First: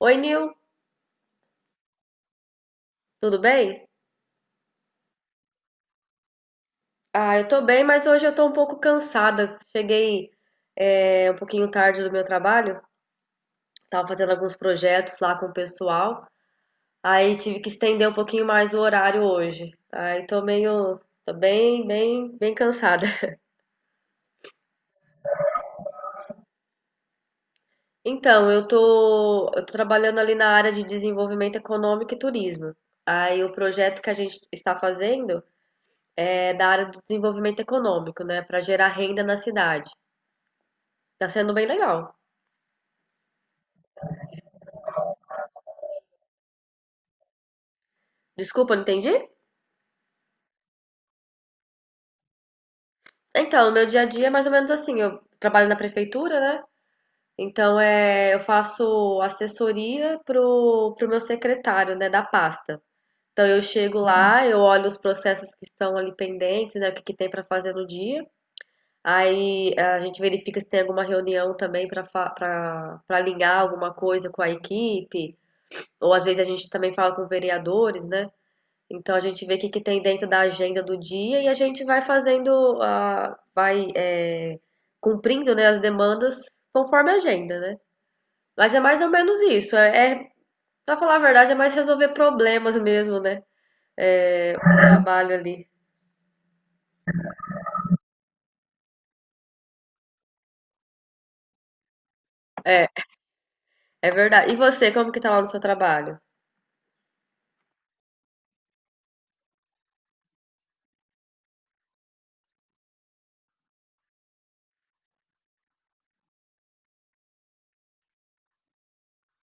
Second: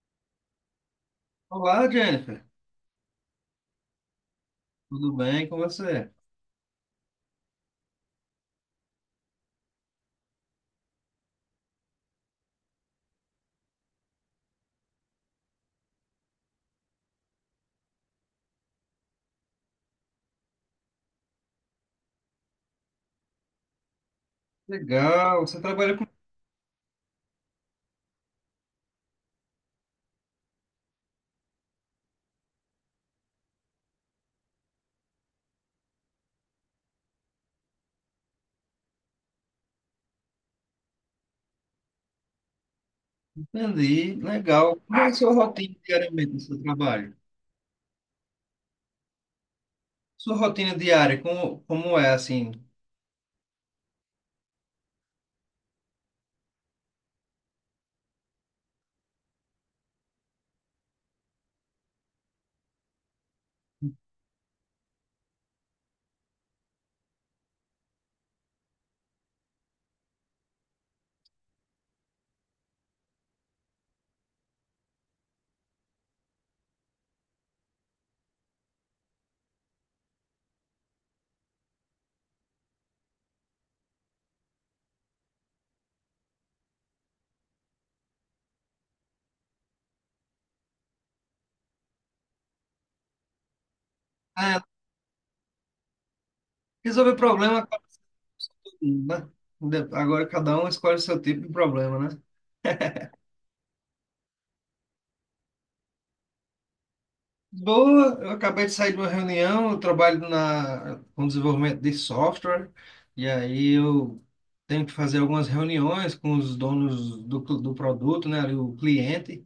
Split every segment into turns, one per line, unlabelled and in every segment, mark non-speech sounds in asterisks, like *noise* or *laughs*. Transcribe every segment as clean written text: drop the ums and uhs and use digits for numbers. Oi, Nil,
Olá, Jennifer.
tudo bem?
Tudo bem com você?
Ah, eu tô bem, mas hoje eu tô um pouco cansada. Cheguei, um pouquinho tarde do meu trabalho, tava fazendo alguns projetos lá com o pessoal, aí tive que estender um pouquinho mais o horário hoje. Aí tô meio, tô bem, bem, bem cansada. *laughs*
Legal, você trabalha com...
Então, eu tô trabalhando ali na área de desenvolvimento econômico e turismo. Aí o projeto que a gente está fazendo é da área do desenvolvimento econômico, né, para gerar renda na cidade. Tá sendo bem legal.
Entendi, legal. Como é a sua rotina diariamente no seu trabalho?
Desculpa, não entendi?
Sua rotina diária, como é, assim?
Então, o meu dia a dia é mais ou menos assim. Eu trabalho na prefeitura, né? Então, eu faço assessoria pro meu secretário, né, da pasta. Então, eu chego lá, eu olho os processos que estão ali pendentes, né, o que que tem para fazer no dia. Aí a gente verifica se tem alguma reunião também para alinhar alguma coisa com a equipe, ou às vezes a gente também fala com vereadores, né? Então a gente vê o que que tem dentro da agenda do dia e a gente vai fazendo a vai, cumprindo, né, as demandas conforme a agenda, né. Mas é mais ou menos isso, é pra falar a verdade, é mais resolver problemas mesmo, né,
Ah,
o trabalho ali.
resolver problema, acaba todo mundo, né? Agora cada um escolhe o seu tipo de problema, né?
É,
*laughs*
é verdade. E você, como que tá lá no seu trabalho?
Boa, eu acabei de sair de uma reunião, eu trabalho na, com desenvolvimento de software, e aí eu tenho que fazer algumas reuniões com os donos do produto, né, ali o cliente.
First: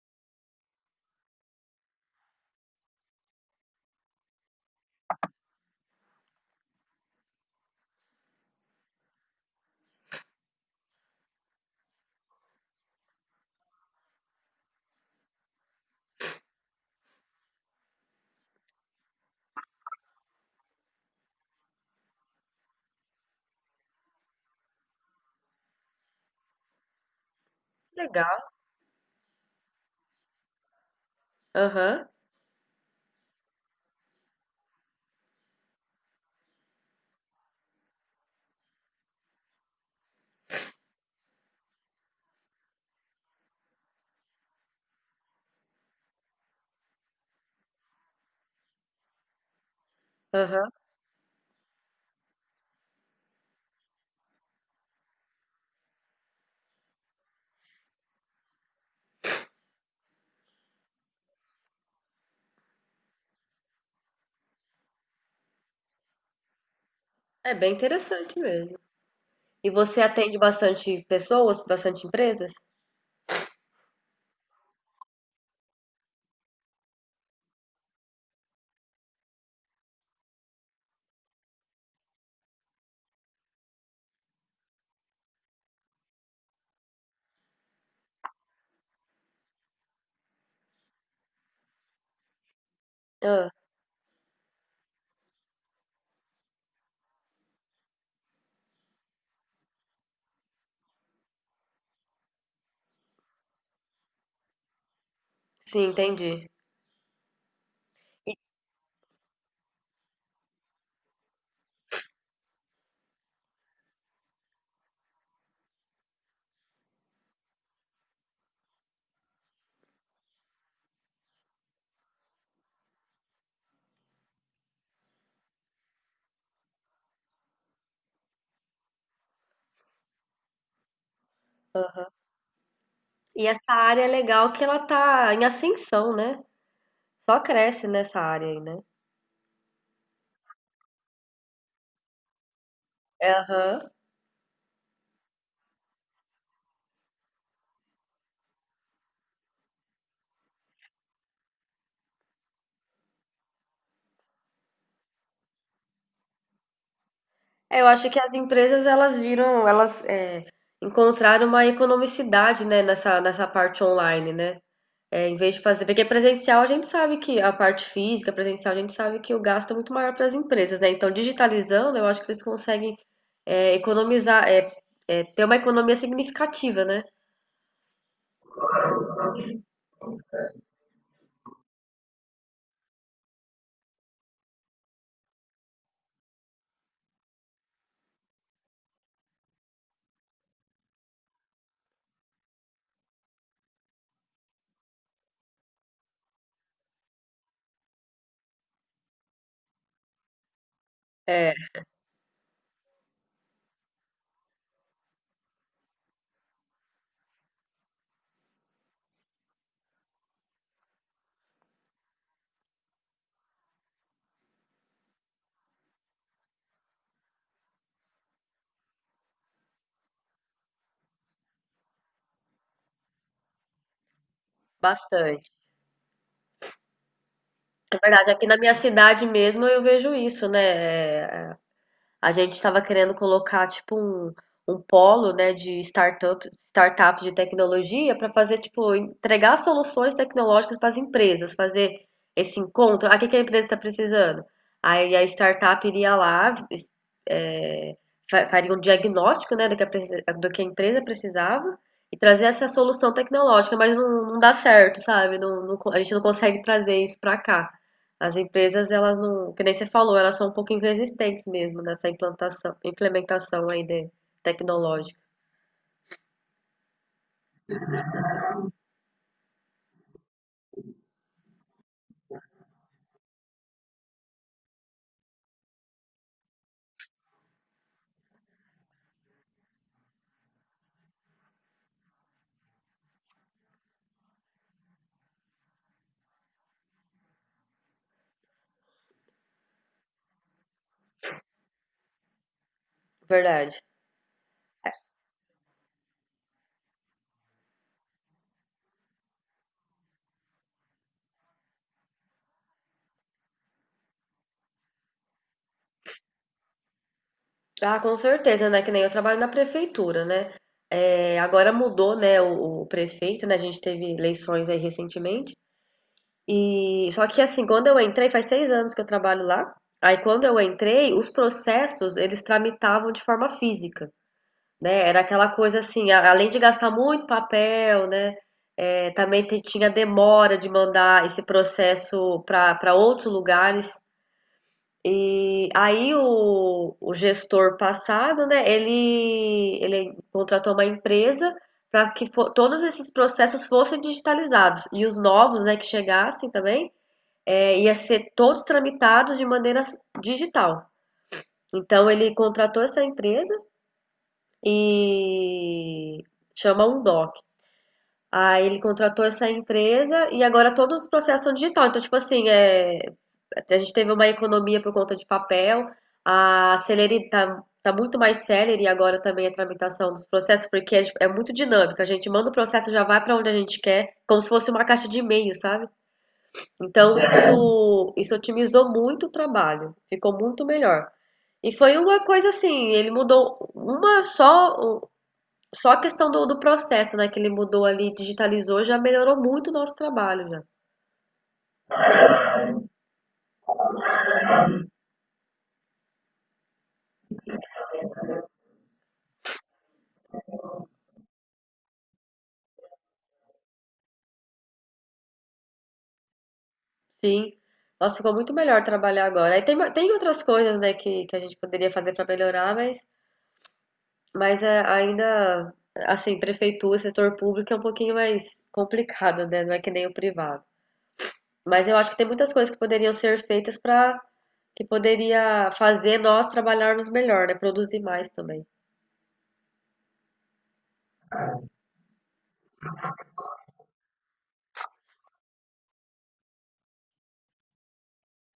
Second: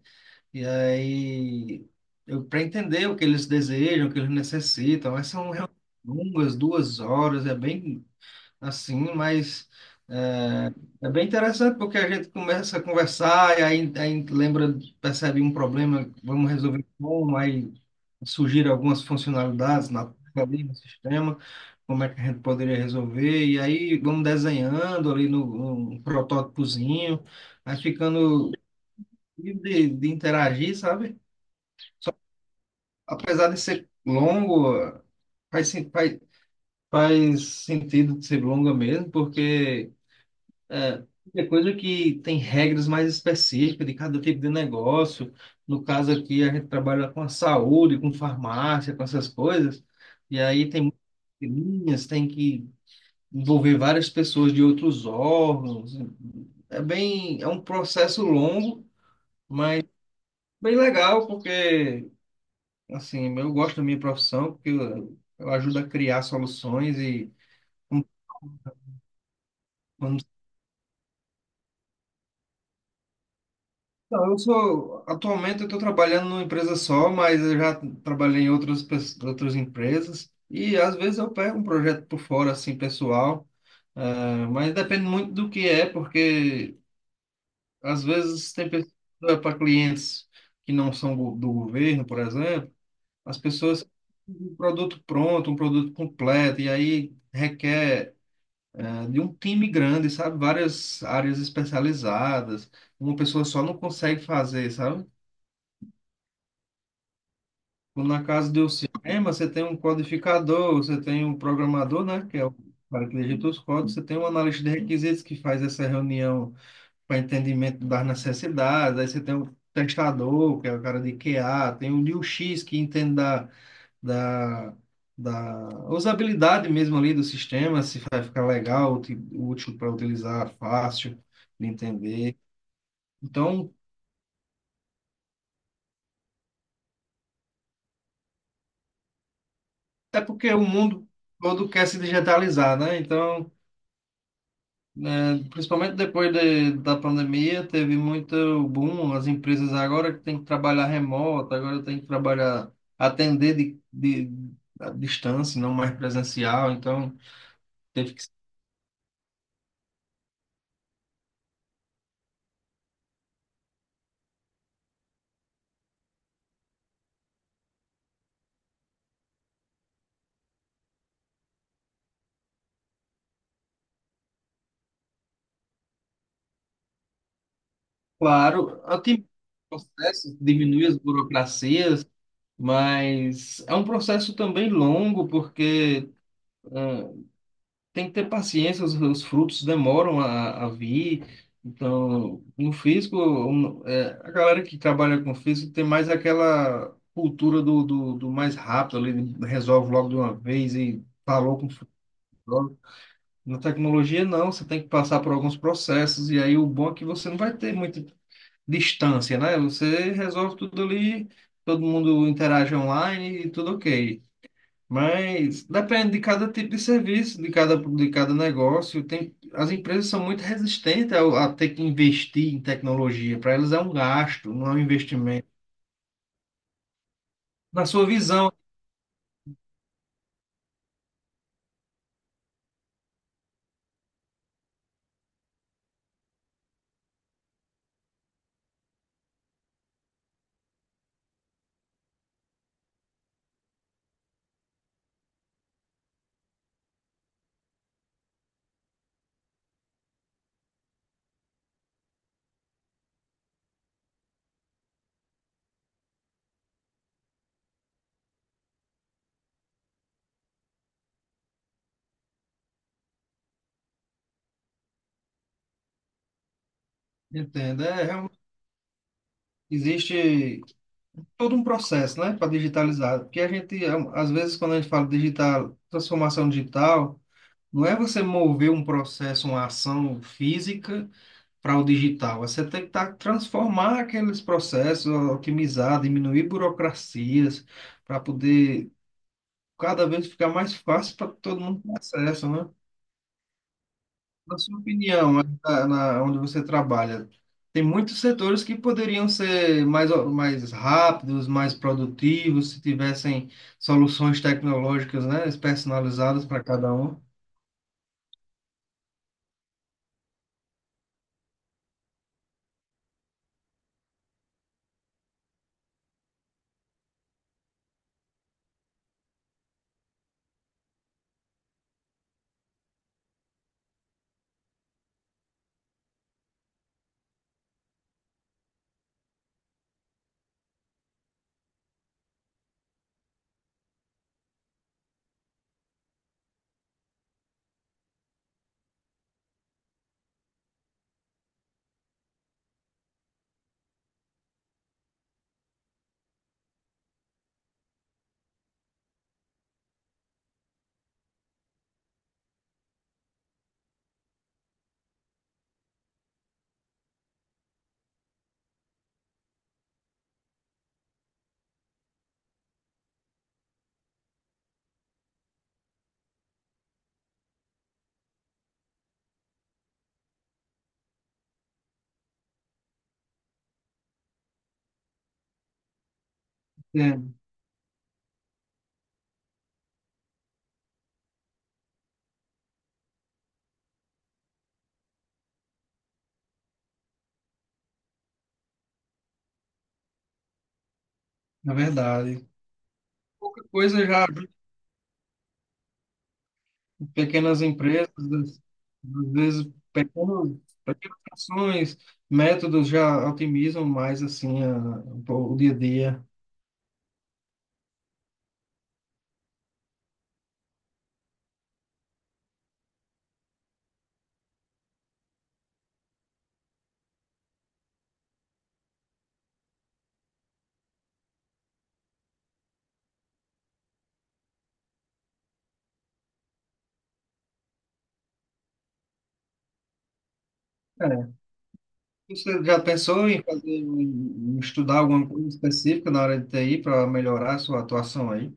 E aí, eu para entender o que eles desejam, o que eles necessitam, mas são realmente longas, duas horas, é bem assim, mas é, é bem interessante porque a gente começa a conversar e aí lembra, percebe um problema, vamos resolver como, aí surgiram algumas funcionalidades na ali no sistema, como é que a gente poderia resolver, e aí vamos desenhando ali no, num protótipozinho, aí
Legal.
ficando livre de interagir, sabe?
Aham,
Apesar de ser longo, faz, sen- faz, faz sentido de ser longa mesmo, porque é, é coisa que tem regras mais específicas de cada tipo de negócio. No caso aqui, a gente trabalha com a saúde, com farmácia, com essas coisas, e aí
aham.
tem muitas linhas, tem que envolver várias pessoas de outros órgãos. É bem, é um processo longo, bem legal, porque assim, eu gosto da minha profissão porque eu ajudo a criar soluções e
É bem
um-
interessante mesmo. E você
um-
atende bastante pessoas, bastante empresas?
não, eu sou atualmente eu estou trabalhando numa empresa só, mas eu já trabalhei em outras empresas e às vezes eu pego um projeto por fora assim pessoal, mas depende muito do que é porque às vezes tem pessoas para clientes que não são do governo, por exemplo, as
Ah.
pessoas um produto pronto, um produto completo e aí requer é, de um time grande, sabe? Várias áreas especializadas. Uma pessoa só não consegue fazer, sabe?
Sim, entendi.
Como na casa do cinema, você tem um codificador, você tem um programador, né? Que é o cara que digita os códigos, você tem um analista de requisitos que faz essa reunião para entendimento das necessidades, aí você tem um testador, que é o cara de QA, tem o UX que entende da, da usabilidade mesmo ali do sistema, se vai ficar legal, útil para utilizar, fácil de
Aham.
entender.
E essa
Então,
área é legal que ela tá em ascensão, né? Só cresce nessa área aí, né?
é porque o mundo todo quer se digitalizar, né? Então,
Aham.
né, principalmente depois da pandemia, teve muito boom, as empresas agora que tem que trabalhar remoto, agora tem que trabalhar, atender de à distância, não mais presencial, então
É, eu acho
teve
que
que,
as empresas elas viram, encontraram uma economicidade, né, nessa, nessa parte online, né? É, em vez de fazer, porque presencial a gente sabe que a parte física, presencial a gente sabe que o gasto é muito maior para as empresas, né? Então, digitalizando, eu acho que eles conseguem economizar, é, é, ter uma economia significativa, né?
claro, otimizar os processos, diminuir as burocracias. Mas é um processo também longo, porque tem que ter paciência, os frutos demoram a vir. Então, no físico, um, é, a galera que trabalha com físico tem mais aquela cultura do mais rápido, ali, resolve logo de uma vez e
É,
falou com o futuro. Na tecnologia, não, você tem que passar por alguns processos, e aí o bom é que você não vai ter muita distância, né? Você resolve tudo ali, todo mundo interage online e tudo ok. Mas depende de cada tipo de serviço, de cada negócio. Tem, as empresas são muito resistentes a ter que investir em tecnologia. Para elas é um gasto, não é um investimento.
bastante.
Na
É
sua
verdade, aqui
visão,
na minha cidade mesmo eu vejo isso, né? A gente estava querendo colocar tipo um, um polo, né, de startup, startup de tecnologia para fazer tipo entregar soluções tecnológicas para as empresas, fazer esse encontro. Ah, o que que a empresa está precisando? Aí a startup iria lá, faria um diagnóstico, né, do que a empresa precisava e trazer essa solução tecnológica, mas não, não dá certo, sabe? Não, a gente não consegue trazer isso para cá. As empresas, elas não, que nem você falou, elas são um pouquinho resistentes mesmo nessa implantação, implementação aí de, tecnológica.
entende? É, realmente existe todo um processo, né, para digitalizar. Porque a gente, é, às vezes, quando a gente fala digital, transformação digital, não é você mover um processo, uma ação física para o digital. Você tem que tá, transformar aqueles processos, otimizar, diminuir burocracias, para poder cada vez ficar mais fácil para todo mundo ter acesso, né?
Verdade.
Na sua opinião, onde você trabalha, tem muitos setores que poderiam ser mais, mais rápidos, mais produtivos, se tivessem soluções tecnológicas, né, personalizadas para cada um.
Ah, com certeza, né? Que nem eu trabalho na prefeitura, né? É, agora mudou, né, o prefeito, né? A gente teve eleições aí recentemente. E só que assim, quando eu entrei, faz 6 anos que eu trabalho lá. Aí quando eu entrei, os processos eles tramitavam de forma física, né? Era aquela coisa assim, além de gastar muito papel, né? É, também tinha demora de mandar esse processo para outros lugares. E aí o gestor passado, né? Ele contratou uma empresa para que todos esses processos fossem digitalizados e os novos, né? Que chegassem também ia ser todos tramitados de maneira digital. Então ele contratou essa empresa e chama um doc. Aí ele contratou essa empresa e agora todos os processos são digital. Então, tipo assim, a gente teve uma economia por conta de papel, a celeridade tá muito mais célere agora também a tramitação dos processos, porque é muito dinâmico. A gente manda o processo, já vai para onde a gente quer, como se fosse uma caixa de e-mail, sabe? Então,
É,
isso otimizou muito o trabalho, ficou muito melhor. E foi uma coisa assim, ele mudou uma só, só a questão do processo, né, que ele mudou ali, digitalizou, já melhorou muito o nosso trabalho, já.
na verdade. Pouca coisa já pequenas empresas, às vezes pequenos, pequenas ações, métodos já otimizam mais assim o dia a dia.
Sim. Nossa, ficou muito melhor trabalhar agora. Aí tem, tem outras coisas, né, que a gente poderia fazer para melhorar, mas é, ainda, assim, prefeitura, setor público é um pouquinho mais complicado, né? Não é que nem o privado. Mas eu acho que tem muitas coisas que poderiam ser feitas para que poderia fazer nós trabalharmos melhor, né? Produzir mais também.
É. Você já pensou em fazer, em estudar alguma coisa específica na área de TI para melhorar a sua atuação aí?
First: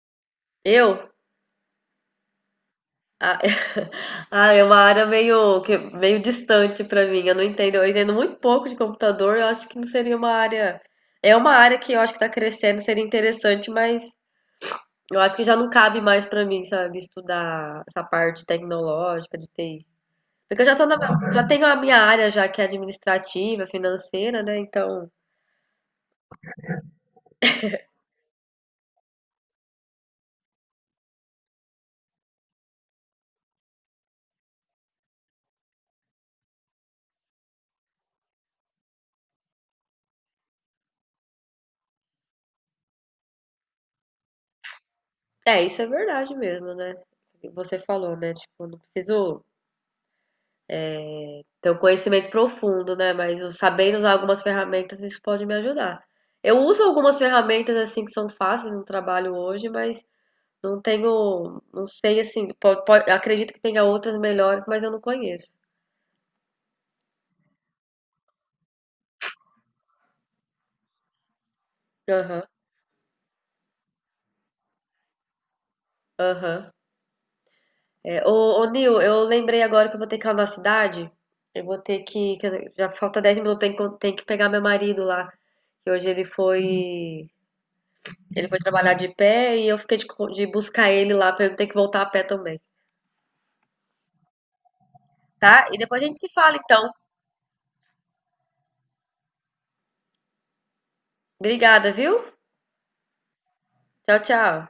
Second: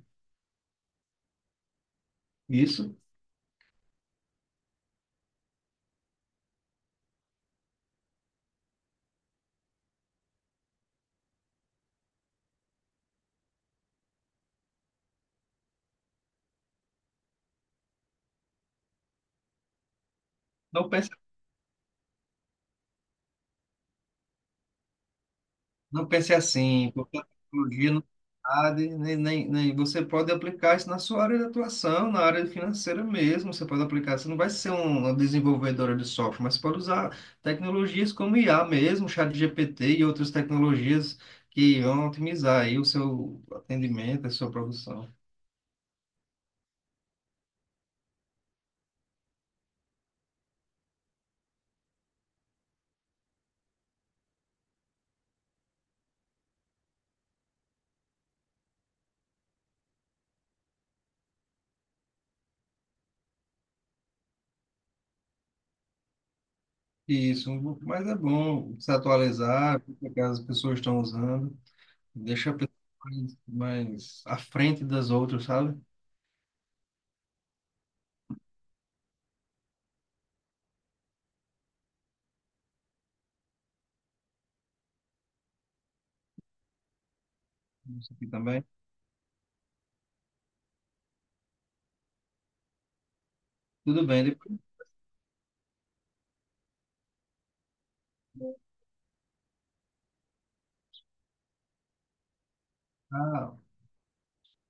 Eu,
Isso?
ah, *laughs* ah, é uma área meio distante para mim. Eu não entendo. Eu entendo muito pouco de computador. Eu acho que não seria uma área. É uma área que eu acho que está crescendo, seria interessante, mas eu acho que já não cabe mais para mim, sabe, estudar essa parte tecnológica de TI. Porque eu já tô
Não
na,
pense
já tenho a minha área já que é administrativa, financeira, né? Então
Não pense assim, porque a tecnologia não sabe, nem você pode aplicar isso na sua área de atuação, na área financeira mesmo. Você pode aplicar, você não vai ser uma desenvolvedora de software, mas você pode usar tecnologias como IA mesmo, ChatGPT e outras tecnologias que vão otimizar aí o seu atendimento, a sua produção.
é, isso é verdade mesmo, né? Você falou, né? Tipo, não preciso ter um conhecimento profundo, né? Mas eu sabendo usar algumas ferramentas, isso pode me ajudar. Eu uso algumas ferramentas assim que são fáceis no trabalho hoje, mas não tenho, não sei assim, acredito que tenha outras melhores, mas eu não conheço.
Isso, mas é bom se atualizar, o que as pessoas estão usando,
Aham,
deixa a pessoa mais, mais à frente das outras, sabe?
aham. É, Nil, eu lembrei agora que eu vou ter que ir lá na cidade. Eu vou ter que, já falta 10 minutos, tem que pegar meu marido lá. Que hoje ele foi.
Isso aqui
Ele foi
também.
trabalhar de pé e eu fiquei de, de buscar ele lá para eu não ter que voltar a pé também,
Tudo bem.
tá? E depois a gente se fala então. Obrigada, viu?
Ah,
Tchau, tchau.